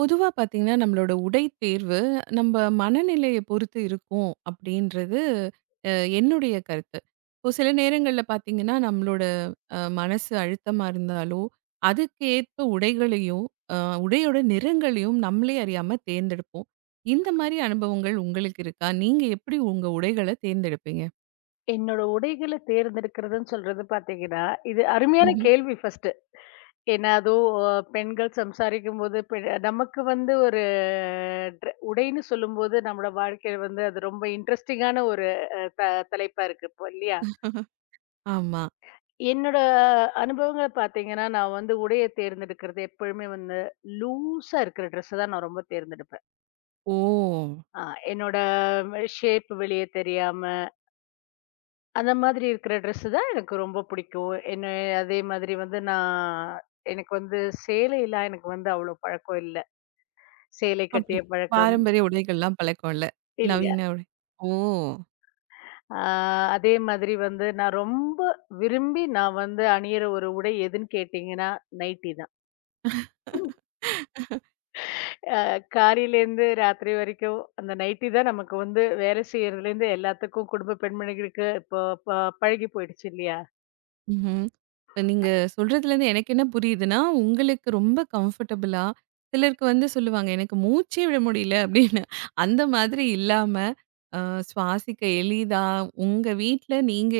பொதுவா பார்த்தீங்கன்னா, நம்மளோட உடை தேர்வு நம்ப மனநிலைய பொறுத்து இருக்கும் அப்படின்றது அ என்னுடைய கருத்து. இப்போ சில நேரங்கள்ல பார்த்தீங்கன்னா, நம்மளோட மனசு அழுத்தமா இருந்தாலோ, அதுக்கேற்ப உடைகளையும், அ உடையோட நிறங்களையும் நம்மளே அறியாம தேர்ந்தெடுப்போம். இந்த மாரி அனுபவங்கள் உங்களுக்கு இருக்கா? நீங்க எப்படி உங்க உடைகள தேர்ந்தெடுப்பீங்க? என்னோட உடைகள தேர்ந்தெடுக்கிறதுன்னு சொல்றது பார்த்தீங்கன்னா, இது அருமையான ம்ஹ்ம். கேள்வி ஃபர்ஸ்ட்டு. ஏன்னா அதுவும் பெண்கள் சம்சாரிக்கும்போது நமக்கு வந்து ஒரு உடைன்னு சொல்லும்போது நம்மோட வாழ்க்கையில வந்து அது ரொம்ப இன்ட்ரெஸ்டிங்கான ஒரு அ த தலைப்பா இருக்கு இப்போ இல்லையா? ஆமா. என்னோட அனுபவங்கள பார்த்தீங்கன்னா, நான் வந்து உடைய தேர்ந்தெடுக்கிறது எப்பழுமே வந்து லூஸா இருக்கிற ட்ரெஸ்ஸ தான் நான் ரொம்ப தேர்ந்தெடுப்பேன். ஓ! அ என்னோட ஷேப் வெளிய தெரியாம, அந்த மாதிரி இருக்கிற ட்ரெஸ்ஸு தான் எனக்கு ரொம்ப பிடிக்கும். என்ன அதே மாதிரி வந்து நான் எனக்கு வந்து சேலைலாம் எனக்கு வந்து அவ்வளோ பழக்கம் இல்ல. சேலை அப்படி. கட்டிய பழக்கம் பாரம்பரிய உடைகள்லாம் பழக்கம் இல்ல. இல்ல. நவீன உடை. ஓ! ஆ அதே மாதிரி வந்து நான் ரொம்ப விரும்பி நான் வந்து அணியிற ஒரு உடை எதுன்னு கேட்டீங்கன்னா, நைட்டி தான். அ காலையிலேருந்து ராத்திரி வரைக்கும் அந்த நைட்டி தான் நமக்கு வந்து வேலை செய்றதுலேருந்து எல்லாத்துக்கும் குடும்ப பெண்மணிகளுக்கு இப்போ ப பழகி போயிடுச்சு இல்லையா? ம்ஹ்ம். இப்ப நீங்க சொல்றதுலேருந்து எனக்கு என்ன புரியுதுன்னா, உங்களுக்கு ரொம்ப கம்ஃபர்டபுளா, சிலருக்கு வந்து சொல்லுவாங்க, "எனக்கு மூச்சே விட முடியல" அப்படின்னு. அந்த மாதிரி இல்லாம, அ சுவாசிக்க எளிதா, உங்க வீட்ல நீங்க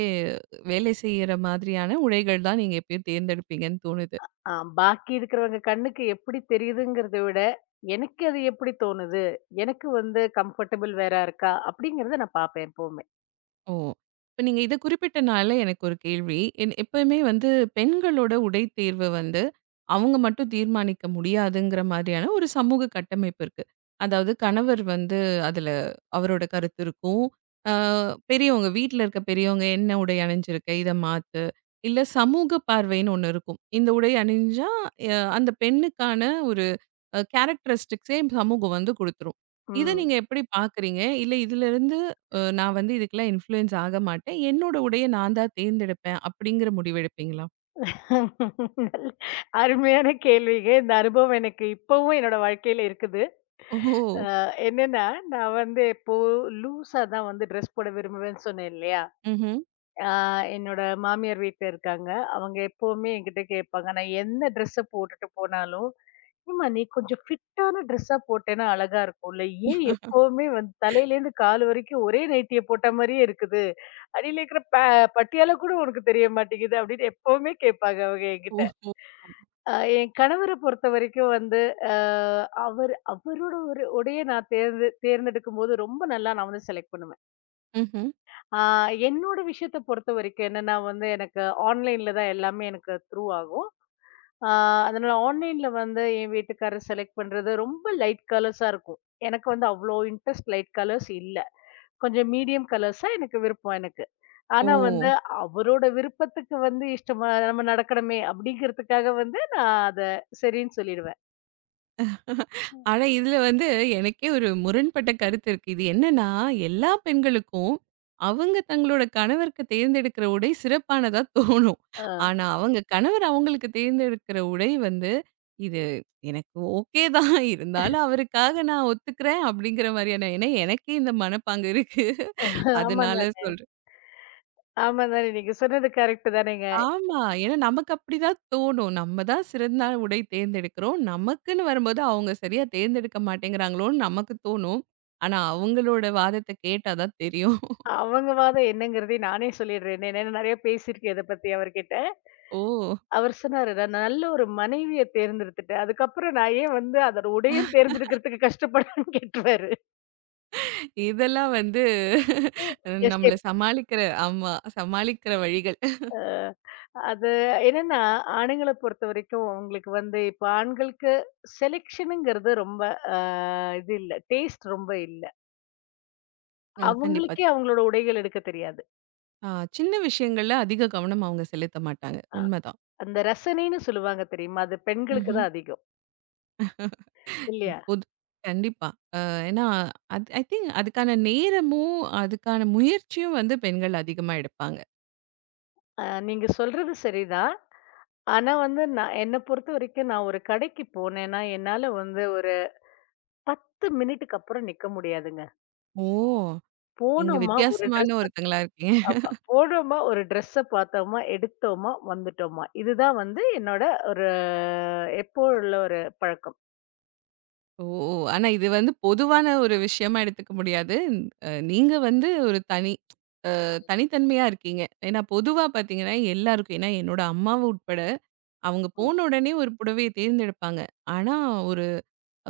வேலை செய்யற மாதிரியான உடைகள் தான் நீங்க எப்பயும் தேர்ந்தெடுப்பீங்கன்னு தோணுது. ஆ பாக்கி இருக்கிறவங்க கண்ணுக்கு எப்படி தெரியுதுங்கிறத விட, எனக்கு அது எப்படி தோணுது? எனக்கு வந்து கம்ஃபர்டபிள் வேறா இருக்கா? அப்படிங்கிறத நான் பாப்பேன் எப்பவுமே. ஓ! இப்ப நீங்க இத குறிப்பிட்டனால எனக்கு ஒரு கேள்வி. என் எப்பவுமே வந்து பெண்களோட உடை தேர்வு வந்து, அவங்க மட்டும் தீர்மானிக்க முடியாதுங்கிற மாதிரியான ஒரு சமூக கட்டமைப்பு இருக்கு. அதாவது கணவர் வந்து அதுல அவரோட கருத்து இருக்கும். அ பெரியவங்க வீட்ல இருக்க பெரியவங்க என்ன உடை அணிஞ்சிருக்க? இத மாத்து. இல்ல சமூக பார்வைன்னு ஒண்ணு இருக்கும். இந்த உடை அணிஞ்சா, அ அந்த பெண்ணுக்கான ஒரு கேரக்டரிஸ்டிக்ஸே சமூகம் வந்து குடுத்துரும். இத ம். நீங்க எப்படி பார்க்குறீங்க? இல்ல இதுலருந்து நான் வந்து இதுக்கெல்லாம் இன்ஃப்ளூயன்ஸ் ஆக மாட்டேன். என்னோட உடைய நான் தான் தேர்ந்தெடுப்பேன் அப்படிங்கிற முடிவு எடுப்பீங்களா? நல்ல- அருமையான கேள்விங்க. இந்த அனுபவம் எனக்கு இப்பவும் என்னோட வாழ்க்கையில இருக்குது. ஓஹோ! அ என்னன்னா, நான் வந்து இப்போ லூஸா தான் வந்து ட்ரெஸ் போட விரும்புவேன்னு சொன்னேன் இல்லையா? ம்ஹ்ம். ஆ என்னோட மாமியார் வீட்ல இருக்காங்க. அவங்க எப்பவுமே என்கிட்ட கேட்பாங்க. நான் என்ன ட்ரெஸ்ஸ போட்டுட்டு போனாலும், ஆமா. நீ கொஞ்சம் ஃபிட்டான ட்ரெஸ்ஸா போட்டேன்னா அழகா இருக்கும்ல. ஏன் எப்பவுமே வந்து தலையிலேருந்து கால் வரைக்கும் ஒரே நைட்டிய போட்ட மாரியே இருக்குது. அடியில இருக்கிற பட்டியால கூட உனக்கு தெரிய மாட்டேங்குது அப்படின்னு எப்பவுமே கேட்பாங்க அவங்க என்கிட்ட. ஓஹோ! அ என் கணவர பொறுத்தவரைக்கும் வந்து அ அவர் அவரோட ஒரு உடைய நான் தேர்ந்தெடுக்கும்போது ரொம்ப நல்லா நான் வந்து செலக்ட் பண்ணுவேன். ம்ஹ்ம். ஆ என்னோட விஷயத்த பொறுத்தவரைக்கும் என்னன்னா வந்து எனக்கு ஆன்லைன்ல தான் எல்லாமே எனக்கு த்ரூ ஆகும். ஆ, அதனால ஆன்லைன்ல வந்து என் வீட்டுக்காரர் செலக்ட் பண்றது ரொம்ப லைட் கலர்ஸா இருக்கும். எனக்கு வந்து அவ்ளோ இன்ட்ரெஸ்ட் லைட் கலர்ஸ் இல்ல. கொஞ்சம் மீடியம் கலர்ஸா எனக்கு விருப்பம் எனக்கு. ஓ! ஆனா வந்து அவரோட விருப்பத்துக்கு வந்து இஷ்டமா நம்ம நடக்கணுமே அப்படிங்கிறதுக்காக வந்து நான் அத சரின்னு சொல்லிடுவேன். ஆனா, இதுல வந்து எனக்கே ஒரு முரண்பட்ட கருத்து இருக்கு. இது என்னன்னா, எல்லா பெண்களுக்கும் அவங்க தங்களோட கணவருக்கு தேர்ந்தெடுக்கிற உடை சிறப்பானதா தோணும். ஆ. ஆனா, அவங்க கணவர் அவங்களுக்கு தேர்ந்தெடுக்கிற உடை வந்து, இது எனக்கு ஓகே தான். இருந்தாலும் அவருக்காக நான் ஒத்துக்கிறேன் அப்படிங்கிற மாரியான ஏன்னா எனக்கே இந்த மனப்பாங்கு இருக்கு. ஆமாங்க. அதனால சொல்றேன். ஆமாங்க. நீங்க சொன்னது கரெக்ட் தானேங்க. ஆமா. ஏன்னா நமக்கு அப்படிதான் தோணும். நம்ம தான் சிறந்த உடை தேர்ந்தெடுக்கிறோம். நமக்குன்னு வரும்போது அவங்க சரியா தேர்ந்தெடுக்க மாட்டேங்கிறாங்களோன்னு நமக்கு தோணும். ஆனா அவங்களோட வாதத்த கேட்டா தான் தெரியும். அவங்க வாதம் என்னங்கிறதையும் நானே சொல்லிடுறேனே. ஏன்னா நெறைய பேசியிருக்கேன் இத பத்தி அவர்கிட்ட. ஓ! அவர் சொன்னாரு, "நான் நல்ல ஒரு மனைவிய தேர்ந்தெடுத்துட்டேன். அதுக்கப்புறம் நான் ஏன் வந்து அதோட உடையும் தேர்ந்தெடுக்கிறதுக்கு கஷ்டப்படணும்னு" கேட்டுருவாரு. இதெல்லாம் வந்து ஓ! நம்மள எஸ்கேப். சமாளிக்கிற ஆமா, சமாளிக்கிற வழிகள். அது என்னன்னா, ஆணுங்கள பொறுத்தவரைக்கும் அவங்களுக்கு வந்து இப்ப ஆண்களுக்கு செலெக்ஷனுங்கிறது ரொம்ப அ இது இல்ல. டேஸ்ட் ரொம்ப இல்ல. ஆமா. கண்டிப்பா. அவங்களுக்கே அவங்களோட உடைகள் எடுக்க தெரியாது. அ சின்ன விஷயங்கள்ல அதிக கவனம் அவங்க செலுத்த மாட்டாங்க. அ உண்மதான். அந்த ரசனைன்னு சொல்லுவாங்க தெரியுமா? அது பெண்களுக்கு ம்ஹ்ம். தான் அதிகம். இல்லையா? பொது கண்டிப்பா. அ ஏன்னா, அது ஐ திங்க் அதுக்கான நேரமும், அதுக்கான முயற்சியும் வந்து பெண்கள் அதிகமா எடுப்பாங்க. நீங்க சொல்றது சரிதான். ஆனா வந்து நான் என்ன பொறுத்தவரைக்கும் நான் ஒரு கடைக்கு போனேன்னா, என்னால வந்து ஒரு 10 மினிட்டுக்கு அப்புறம் நிக்க முடியாதுங்க. ம். ஓ! நீங்க போனோமா ஒரு வித்தியாசமான ட்ரெஸ்ஸ ஒருத்தங்களா இருக்கீங்க. ஆமா. போனோமா ஒரு ட்ரெஸ்ஸ பார்த்தோமா, எடுத்தோமா, வந்துட்டோமா. இதுதான் வந்து என்னோட ஒரு எப்போ உள்ள ஒரு பழக்கம். ஓ! ஆனா இது வந்து பொதுவான ஒரு விஷயமா எடுத்துக்க முடியாது. நீங்க வந்து ஒரு தனி தனித்தன்மையா இருக்கீங்க. ஏன்னா பொதுவா பார்த்தீங்கன்னா, எல்லாருக்கும் ஏன்னா என்னோட அம்மாவும் உட்பட, அவங்க ம். போன உடனே ஒரு புடவைய தேர்ந்தெடுப்பாங்க. ஆனா ஒரு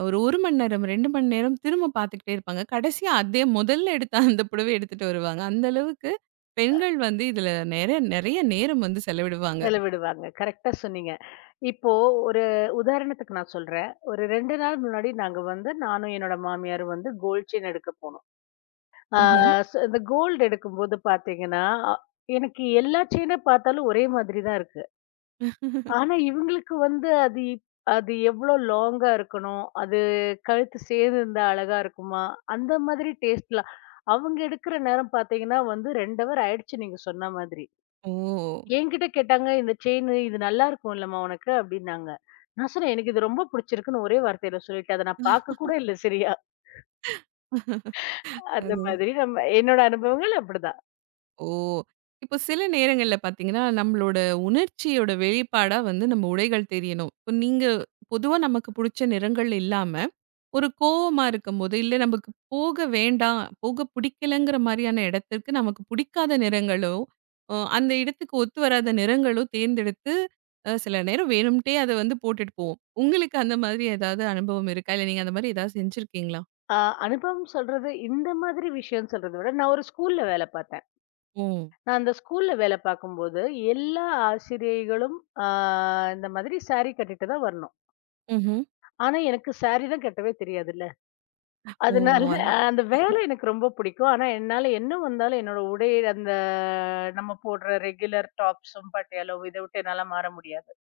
ஒரு 1 மணி நேரம், 2 மணி நேரம் திரும்ப பார்த்துக்கிட்டே இருப்பாங்க. கடைசியா அதே முதல்ல எடுத்த அந்த புடவைய எடுத்துட்டு வருவாங்க. அந்த அளவுக்கு பெண்கள் வந்து இதுல நெறைய நேரம் வந்து செலவிடுவாங்க. செலவிடுவாங்க. கரெக்ட்டா சொன்னீங்க. இப்போ ஒரு உதாரணத்துக்கு நான் சொல்றேன். ஒரு 2 நாள் முன்னாடி நாங்க வந்து நானும் என்னோட மாமியாரும் வந்து கோல்ட் செயின் எடுக்க போனோம். ஆ ம்ஹ்ம். ம். சோ இந்த கோல்டு எடுக்கும்போது பார்த்தீங்கன்னா, அ எனக்கு எல்லா செயின பார்த்தாலும் ஒரே மாதிரி தான் இருக்கு. ஆனா இவங்களுக்கு வந்து அது அது எவ்ளோ லாங்கா இருக்கணும்? அது கழுத்து சேர்ந்திருந்தா அழகா இருக்குமா? அந்த மாதிரி டேஸ்ட்லாம். அவங்க எடுக்கிற நேரம் பார்த்தீங்கன்னா வந்து 2 ஹவர் ஆயிடுச்சு நீங்க சொன்ன மாதிரி. ஓ! என்கிட்ட கேட்டாங்க, "இந்த செயினு இது நல்லா இருக்கும் இல்லம்மா உனக்கு?" அப்படின்னாங்க. நான் சொன்னேன், "எனக்கு இது ரொம்ப புடிச்சிருக்குன்னு" ஒரே வார்த்தையில சொல்லிட்டேன். அத நான் பார்க்க கூட இல்ல சரியா. அந்த அது மாதிரி நம்ம என்னோட அனுபவங்கள் அப்படிதான். ஓ! இப்போ சில நேரங்கள்ல பார்த்தீங்கன்னா, நம்மளோட உணர்ச்சியோட வெளிப்பாடா வந்து நம்ம உடைகள் தெரியணும். இப்போ நீங்க பொதுவா நமக்கு புடிச்ச நிறங்கள் இல்லாம, ஒரு கோவமா இருக்கும்போது, இல்ல நமக்கு போக வேண்டாம், போக பிடிக்கலங்கிற மாரியான இடத்திற்கு நமக்கு பிடிக்காத நிறங்களோ, அந்த இடத்துக்கு ஒத்து வராத நிறங்களோ தேர்ந்தெடுத்து, சில நேரம் வேணும்ட்டே அத வந்து போட்டுட்டு போவோம். உங்களுக்கு அந்த மாதிரி ஏதாவது அனுபவம் இருக்கா? இல்ல நீங்க அந்த மாதிரி ஏதாவது செஞ்சிருக்கீங்களா? அ அனுபவம் சொல்றது இந்த மாதிரி விஷயம் சொல்றத விட, நான் ஒரு ஸ்கூல்ல வேலை பார்த்தேன். ஓ! நான் அந்த ஸ்கூல்ல வேலை பார்க்கும்போது, எல்லா ஆசிரியைகளும் ஆ இந்த மாதிரி சாரி கட்டிட்டு தான் வரணும். ம்ஹ்ம். ஆனா, எனக்கு சாரி தான் கட்டவே தெரியாதுல்ல. ஓ! அதனால அ அந்த வேலை எனக்கு ரொம்ப பிடிக்கும். ஆனா, என்னால என்ன வந்தாலும் என்னோட உடை அந்த நம்ம போடுற ரெகுலர் டாப்ஸும், பட்டியாலாவும் இத விட்டு என்னால மாற முடியாது.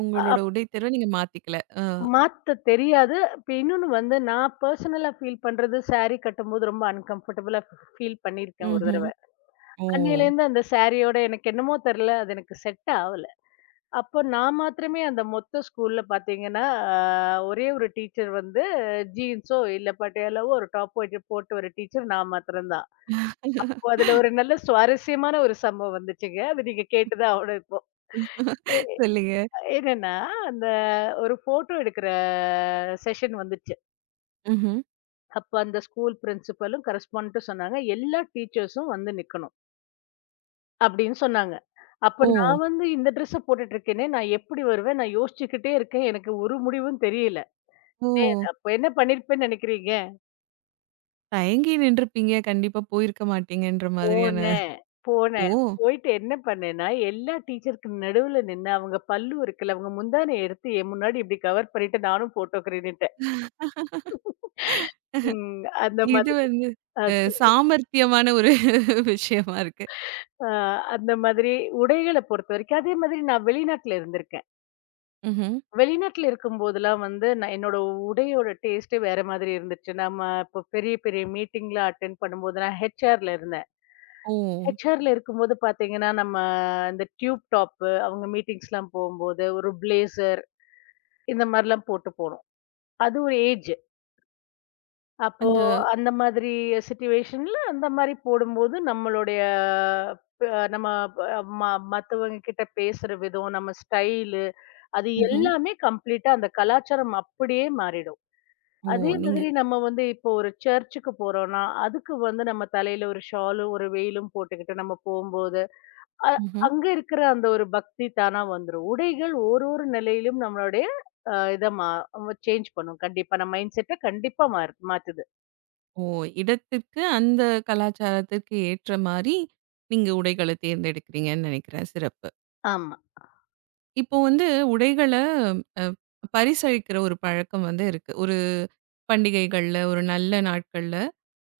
உங்களோட அப் உடை தேர்வ நீங்க மாத்திக்கல. அ. மாத்த தெரியாது. இப்ப இன்னொன்னு வந்து நான் பெர்சனலா ஃபீல் பண்றது சாரி கட்டும்போது ரொம்ப அன்கம்ஃபர்டபுளா ஃபீல் பண்ணியிருக்கேன் ஒரு ம்ஹ்ம். தடவ. ஓ! அன்னையிலேருந்து அந்த சாரியோட எனக்கு என்னமோ தெரியல. அது எனக்கு செட் ஆவல. அப்போ நான் மாத்திரமே அந்த மொத்த ஸ்கூல்ல பார்த்தீங்கன்னா, அ ஒரே ஒரு டீச்சர் வந்து ஜீன்ஸோ இல்ல பட்டியாலாவோ ஒரு டாப் போட்டு போட்டு ஒரு டீச்சர் நான் மாத்திரம் தான். அப்போ அதுல ஒரு நல்ல சுவாரஸ்யமான ஒரு சம்பவம் வந்துச்சுங்க. அது நீங்க கேட்டு தான் ஆவணும் இப்போ. எ சொல்லுங்க. என்னன்னா, அந்த ஒரு ஃபோட்டோ எடுக்கிற செஷன் வந்துச்சு. ம்ஹ்ம். அப்ப அந்த ஸ்கூல் பிரின்சிபலும் கரஸ்பாண்டன்ட்டும் சொன்னாங்க, "எல்லா டீச்சர்ஸும் வந்து நிக்கணும்." அப்படின்னு சொன்னாங்க. அப்ப ஓ! நான் வந்து இந்த ட்ரெஸ்ஸ போட்டுட்டு இருக்கேனே, நான் எப்படி வருவேன்? நான் யோசிச்சுக்கிட்டே இருக்கேன். எனக்கு ஒரு முடிவும் தெரியல. ஓ! ஏன், அப்ப என்ன பண்ணியிருப்பேன்னு நினைக்கிறீங்க? தயங்கி நின்றுப்பீங்க. கண்டிப்பா போயிருக்க மாட்டீங்கன்ற மாதிரியான போனேன், ஓ! போனேன். போயிட்டு என்ன பண்ணேன்னா, எல்லா டீச்சருக்கு நடுவுல நின்னு அவங்க பல்லு இருக்குல்ல, அவங்க முந்தானைய எடுத்து என் முன்னாடி இப்படி கவர் பண்ணிட்டு நானும் ஃபோட்டோக்கு நின்னுட்டேன். ம். அந்த இது மாதிரி வந்து அ சொல்லுங்க. சாமர்த்தியமான ஒரு விஷயமா இருக்கு. ஆ அந்த மாதிரி உடைகள பொறுத்தவரைக்கும் அதே மாதிரி நான் வெளிநாட்ல இருந்திருக்கேன். ம்ஹ்ம். வெளிநாட்ல இருக்கும்போதெல்லாம் வந்து நான் என்னோட உடையோட டேஸ்ட்டே வேற மாதிரி இருந்துச்சு. நம்ம இப்போ பெரிய பெரிய மீட்டிங்லாம் அட்டெண்ட் பண்ணும்போது நான் ஹெச்ஆர்ல இருந்தேன். ஓ! ஹெச்ஆர்ல இருக்கும்போது பார்த்தீங்கன்னா, நம்ம இந்த டியூப் டாப்பு, அவங்க மீட்டிங்ஸ்லாம் போம்போது, ஒரு பிளேசர் இந்த மாரிலாம் போட்டு போணும். அது ஒரு ஏஜ். அப்போ அந்த அந்த மாதிரி சிட்யூவேஷன்ல அந்த மாரி போடும்போது, நம்மளுடைய ப நம்ம ப ம மத்தவங்க கிட்ட பேசுற விதம், நம்ம ஸ்டைலு, அது ம்ஹ்ம். எல்லாமே கம்ப்ளீட்டா அந்த கலாச்சாரம் அப்படியே மாறிடும். ஓ! அதே நீங்க மாதிரி நம்ம வந்து இப்போ ஒரு சர்ச்சுக்கு போறோம்னா, அதுக்கு வந்து நம்ம தலையில ஒரு ஷாலும், ஒரு வெயிலும் போட்டுக்கிட்டு நம்ம போம்போது, அ ம்ஹ்ம். அங்க இருக்கிற அந்த ஒரு பக்தி தானா வந்துரும். உடைகள் ஒரு ஒரு நிலையிலும் நம்மளுடைய அ இத மா சேஞ்ச் பண்ணும். கண்டிப்பா நம்ம மைண்ட் செட்ட கண்டிப்பா மாத்துது. ஓ! இடத்திற்கு அந்த கலாச்சாரத்திற்கு ஏற்ற மாரி நீங்க உடைகள தேர்ந்தெடுக்கிறீங்கன்னு நெனைக்கிறேன். சிறப்பு. ஆமா, இப்போ வந்து உடைகள அ பரிசளிக்கிற ஒரு பழக்கம் வந்து இருக்கு. ஒரு பண்டிகைகள்ல, ஒரு நல்ல நாட்கள்ல.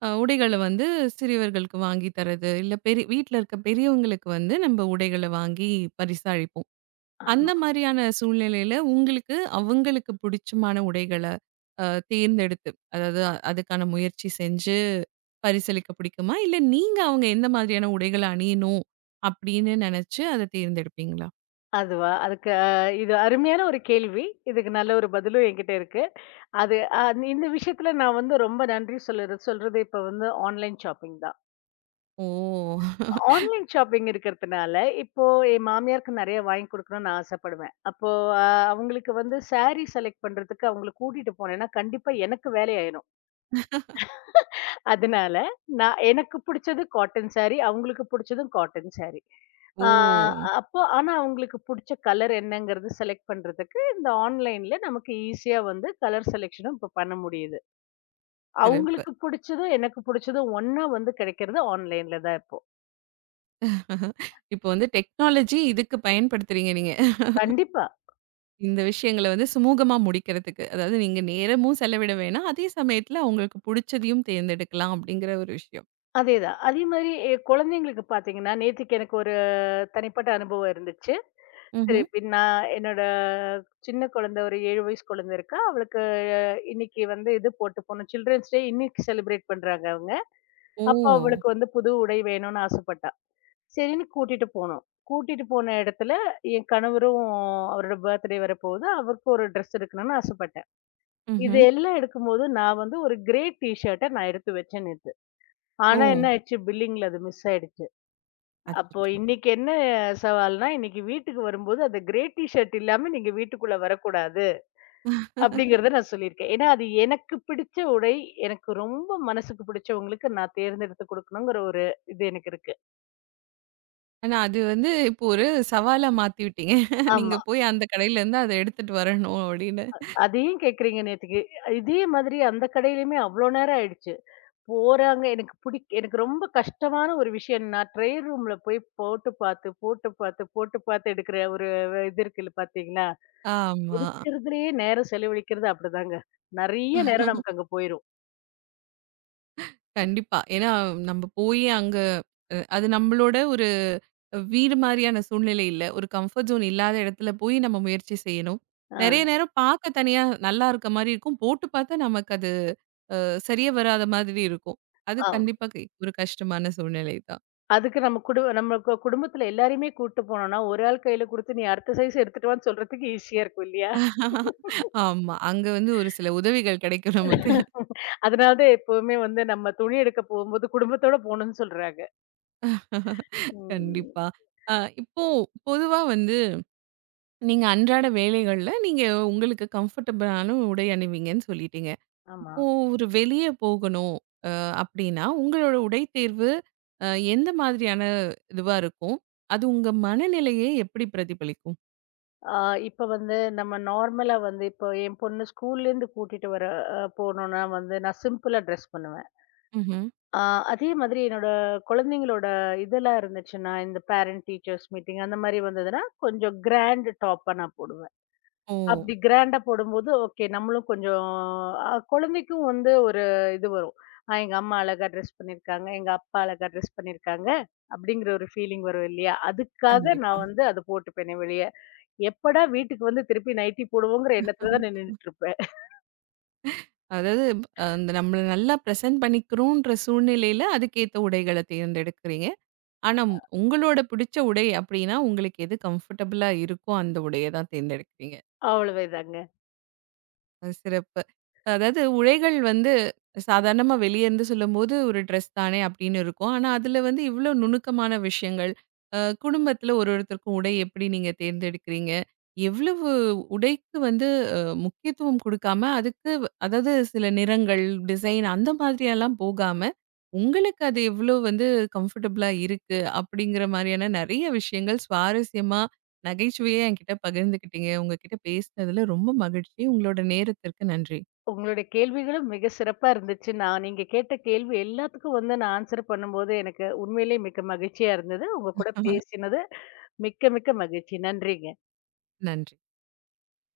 உடைகள வந்து சிறியவர்களுக்கு வாங்கி தர்றது, இல்ல பெரி வீட்ல இருக்க பெரியவங்களுக்கு வந்து நம்ம உடைகள வாங்கி பரிசா அளிப்போம். அந்த ஆமா. மாரியான சூழ்நிலையில உங்களுக்கு அவங்களுக்கு பிடிச்சமான உடைகள அ தேர்ந்தெடுத்து, அதாவது அதுக்கான முயற்சி செஞ்சு பரிசளிக்க பிடிக்குமா? இல்ல நீங்க அவங்க எந்த மாதிரியான உடைகள அணியணும் அப்படின்னு நெனச்சு அத தேர்ந்தெடுப்பீங்களா? அதுவா? அதுக்கு இது அருமையான ஒரு கேள்வி. இதுக்கு நல்ல ஒரு பதிலும் என்கிட்ட இருக்கு. அது அ இந்த விஷயத்துல நான் வந்து ரொம்ப நன்றி சொல்றது இப்ப வந்து ஆன்லைன் ஷாப்பிங் தான். ஓ! ஆன்லைன் ஷாப்பிங் இருக்கிறதுனால, இப்போ என் மாமியாருக்கு நெறைய வாங்கி குடுக்கணும்னு ஆசைப்படுவேன். அப்போ அ அவங்களுக்கு வந்து சாரி செலக்ட் பண்றதுக்கு அவங்கள கூட்டிட்டு போனேன்னா, கண்டிப்பா எனக்கு வேலை ஆயிரும். அதனால, நான் எனக்கு புடிச்சது காட்டன் சாரி. அவங்களுக்கு புடிச்சதும் காட்டன் சாரி. ஓ! ஆ ம். அப்போ ஆனா அவங்களுக்கு புடிச்ச கலர் என்னங்கிறது செலக்ட் பண்றதுக்கு, இந்த ஆன்லைன்ல நமக்கு ஈஸியா வந்து கலர் செலக்ஷனும் இப்ப பண்ண முடியுது. சிறப்பு. அவங்களுக்கு புடிச்சதும், எனக்கு புடிச்சதும் ஒண்ணா வந்து கிடைக்கிறது ஆன்லைன்ல தான் இப்போ. இப்போ வந்து டெக்னாலஜி இதுக்கு பயன்படுத்துறீங்க நீங்க. கண்டிப்பா. இந்த விஷயங்கள வந்து சுமூகமா முடிக்கிறதுக்கு. அதாவது நீங்க நேரமும் செலவிட வேணாம். அதே சமயத்துல உங்களுக்கு புடிச்சதையும் தேர்ந்தெடுக்கலாம் அப்படிங்கிற ஒரு விஷயம். அதேதான். அதே மாரி குழந்தைங்களுக்கு பார்த்தீங்கன்னா, நேத்திக்கு எனக்கு ஒரு தனிப்பட்ட அனுபவம் இருந்துச்சு. ம்ஹ்ம். திருப்பி நான் என்னோட சின்ன குழந்தை ஒரு 7 வயசு குழந்தை இருக்கா. அவளுக்கு இன்னைக்கு வந்து இது போட்டு போணும். சில்ட்ரன்ஸ் டே இன்னைக்கு செலிப்ரேட் பண்றாங்க அவங்க. ஓ! அப்ப அவளுக்கு வந்து புது உடை வேணும்னு ஆசைப்பட்டா. சரின்னு கூட்டிட்டு போனோம். கூட்டிட்டு போன இடத்துல என் கணவரும் அவரோட பர்த்டே வரப்போகுது. அவருக்கு ஒரு ட்ரெஸ் எடுக்கணும்னு ஆசைப்பட்டேன். இது ம்ஹ்ம். எல்லாம் எடுக்கும்போது நான் வந்து ஒரு கிரே டீ ஷர்ட்ட நான் எடுத்து வச்சேன் நேத்து. ஓ! ஆனா ஓ! என்ன ஆயிடுச்சு பில்லிங்ல அது மிஸ் ஆயிடுச்சு. அப்போ அச்சச்சோ! இன்னைக்கு என்ன சவால்னா, இன்னைக்கு வீட்டுக்கு வரும்போது அந்த கிரே டீ ஷர்ட் இல்லாம நீங்க வீட்டுக்குள்ள வரக்கூடாது. அப்படிங்கிறத நான் சொல்லியிருக்கேன். ஏன்னா, அது எனக்கு பிடிச்ச உடை, எனக்கு ரொம்ப மனசுக்கு பிடிச்சவங்களுக்கு நான் தேர்ந்தெடுத்து குடுக்கணுங்கிற ஒரு இது எனக்கு இருக்கு. ஆனா அது வந்து இப்போ ஒரு சவாலா மாத்தி விட்டீங்க. நீங்க ஆமா. போய் அந்த கடையிலருந்து அத எடுத்துட்டு வரணும் அப்படின்னு. அதையும் கேட்கிறீங்க நேத்துக்கு. இதே மாதிரி அந்த கடையிலயுமே அவ்ளோ நேரம் ஆயிடுச்சு. போறாங்க எனக்கு எனக்கு ரொம்ப கஷ்டமான ஒரு விஷயம். நான் ட்ரையல் ரூம்ல போய் போட்டு பார்த்து, போட்டு பார்த்து, போட்டு பார்த்து எடுக்கிற ஒரு இது இருக்குல்ல பார்த்தீங்களா? ஆமா. இருக்கிறதுலயே நேரம் செலவழிக்கிறது அப்படிதாங்க. நெறைய நேரம் நமக்கு அங்க போயிரும். கண்டிப்பா. ஏன்னா நம்ம போய் அங்க அது நம்மளோட வீடு மாரியான சூழ்நிலை இல்ல. ஒரு கம்ஃபர்ட் ஜோன் இல்லாத இடத்துல போய் நம்ம முயற்சி செய்யணும். நெறைய நேரம் பாக்க தனியா நல்லா இருக்க மாரி இருக்கும். போட்டு பாத்தா நமக்கு அது சரியா வராத மாதிரி இருக்கும். அது ஆ. கண்டிப்பா ஒரு கஷ்டமான சூழ்நிலை தான். அதுக்கு நம்ம நம்ம குடும்பத்துல எல்லாரையுமே கூட்டு போனோம்னா, ஒரு ஆள் கையில குடுத்து, "நீ அடுத்த சைஸ் எடுத்துட்டு வான்னு" சொல்றதுக்கு ஈஸியா இருக்கும் இல்லையா? ஆமா. அங்க வந்து ஒரு சில உதவிகள் கிடைக்கும் நமக்கு. அதனால தான் எப்பவுமே வந்து நம்ம துணி எடுக்க போகும்போது குடும்பத்தோட போணும்னு சொல்றாங்க. ம். கண்டிப்பா. அ இப்போ பொதுவா வந்து நீங்க அன்றாட வேலைகள்ல நீங்க உங்களுக்கு கம்ஃபர்டபிளான உடை அணிவீங்கன்னு சொல்லிட்டீங்க. ஆமா. இப்போ ஒரு வெளிய போகணும் அ அப்படின்னா, உங்களோட உடை தேர்வு அ எந்த மாதிரியான இதுவா இருக்கும்? அது உங்க மனநிலையை எப்படி பிரதிபலிக்கும்? ஆ இப்ப வந்து நம்ம நார்மலா வந்து இப்போ என் பொண்ணு ஸ்கூல்லேருந்து கூட்டிட்டு வர போனோம்னா வந்து நான் சிம்பிளா ட்ரெஸ் பண்ணுவேன். ம்ஹ்ம். ஆ அதே மாதிரி என்னோட குழந்தைங்களோட இதெல்லாம் இருந்துச்சுன்னா, இந்த பேரண்ட் டீச்சர்ஸ் மீட்டிங் அந்த மாரி வந்ததுன்னா, கொஞ்சம் கிராண்ட் டாப்பா நான் போடுவேன். ஓ! அப்படி கிராண்டா போடும்போது, ஓகே நம்மளும் கொஞ்சம் குழந்தைக்கும் வந்து ஒரு இது வரும். எங்க அம்மா அழகா ட்ரெஸ் பண்ணியிருக்காங்க. எங்க அப்பா அழகா ட்ரெஸ் பண்ணியிருக்காங்க. அப்படிங்கிற ஒரு ஃபீலிங் வரும் இல்லையா? அதுக்காக கண்டிப்பா. நான் வந்து அத போட்டுப்பேனே வெளிய. எப்படா வீட்டுக்கு வந்து திருப்பி நைட்டி போடுவோங்கிற எண்ணத்துல தான் நின்னுட்டு இருப்பேன். அதாவது அந்த நம்மள நல்லா பிரசன்ட் பண்ணிக்கிறோன்ற சூழ்நிலையில அதுக்கேத்த உடைகள தேர்ந்தெடுக்கிறீங்க. ஆனா உங்களோட பிடிச்ச உடை அப்படின்னா, உங்களுக்கு எது கம்ஃபர்டபுளா இருக்கோ அந்த உடைய தான் தேர்ந்தெடுக்கிறீங்க. அவ்வளவேதாங்க. அது சிறப்பு. அதாவது உடைகள் வந்து சாதாரணமா வெளிய இருந்து சொல்லும்போது, ஒரு ட்ரெஸ் தானே அப்படின்னு இருக்கும். ஆனா, அதுல வந்து இவ்ளோ நுணுக்கமான விஷயங்கள். அ குடும்பத்துல ஒருத்தருக்கும் உடை எப்படி நீங்க தேர்ந்தெடுக்கிறீங்க? எவ்வளவு உடைக்கு வந்து அ முக்கியத்துவம் குடுக்காம, அதுக்கு அதாவது சில நிறங்கள், டிசைன் அந்த மாதிரியெல்லாம் போகாம, உங்களுக்கு அது எவ்ளோ வந்து கம்ஃபர்டபுளா இருக்கு? அப்படிங்கிற மாரியான நெறைய விஷயங்கள் சுவாரஸ்யமா நகைச்சுவையே என்கிட்ட பகிர்ந்துக்கிட்டீங்க. உங்ககிட்ட பேசினதுல ரொம்ப மகிழ்ச்சி. உங்களோட நேரத்திற்கு நன்றி. உங்களுடைய கேள்விகளும் மிக சிறப்பா இருந்துச்சு. நான் நீங்க கேட்ட கேள்வி எல்லாத்துக்கும் வந்து நான் ஆன்சர் பண்ணும்போது எனக்கு உண்மையிலேயே மிக்க மகிழ்ச்சியா இருந்தது. உங்க கூட பேசினது மிக்க மிக்க மகிழ்ச்சி. நன்றிங்க. நன்றி.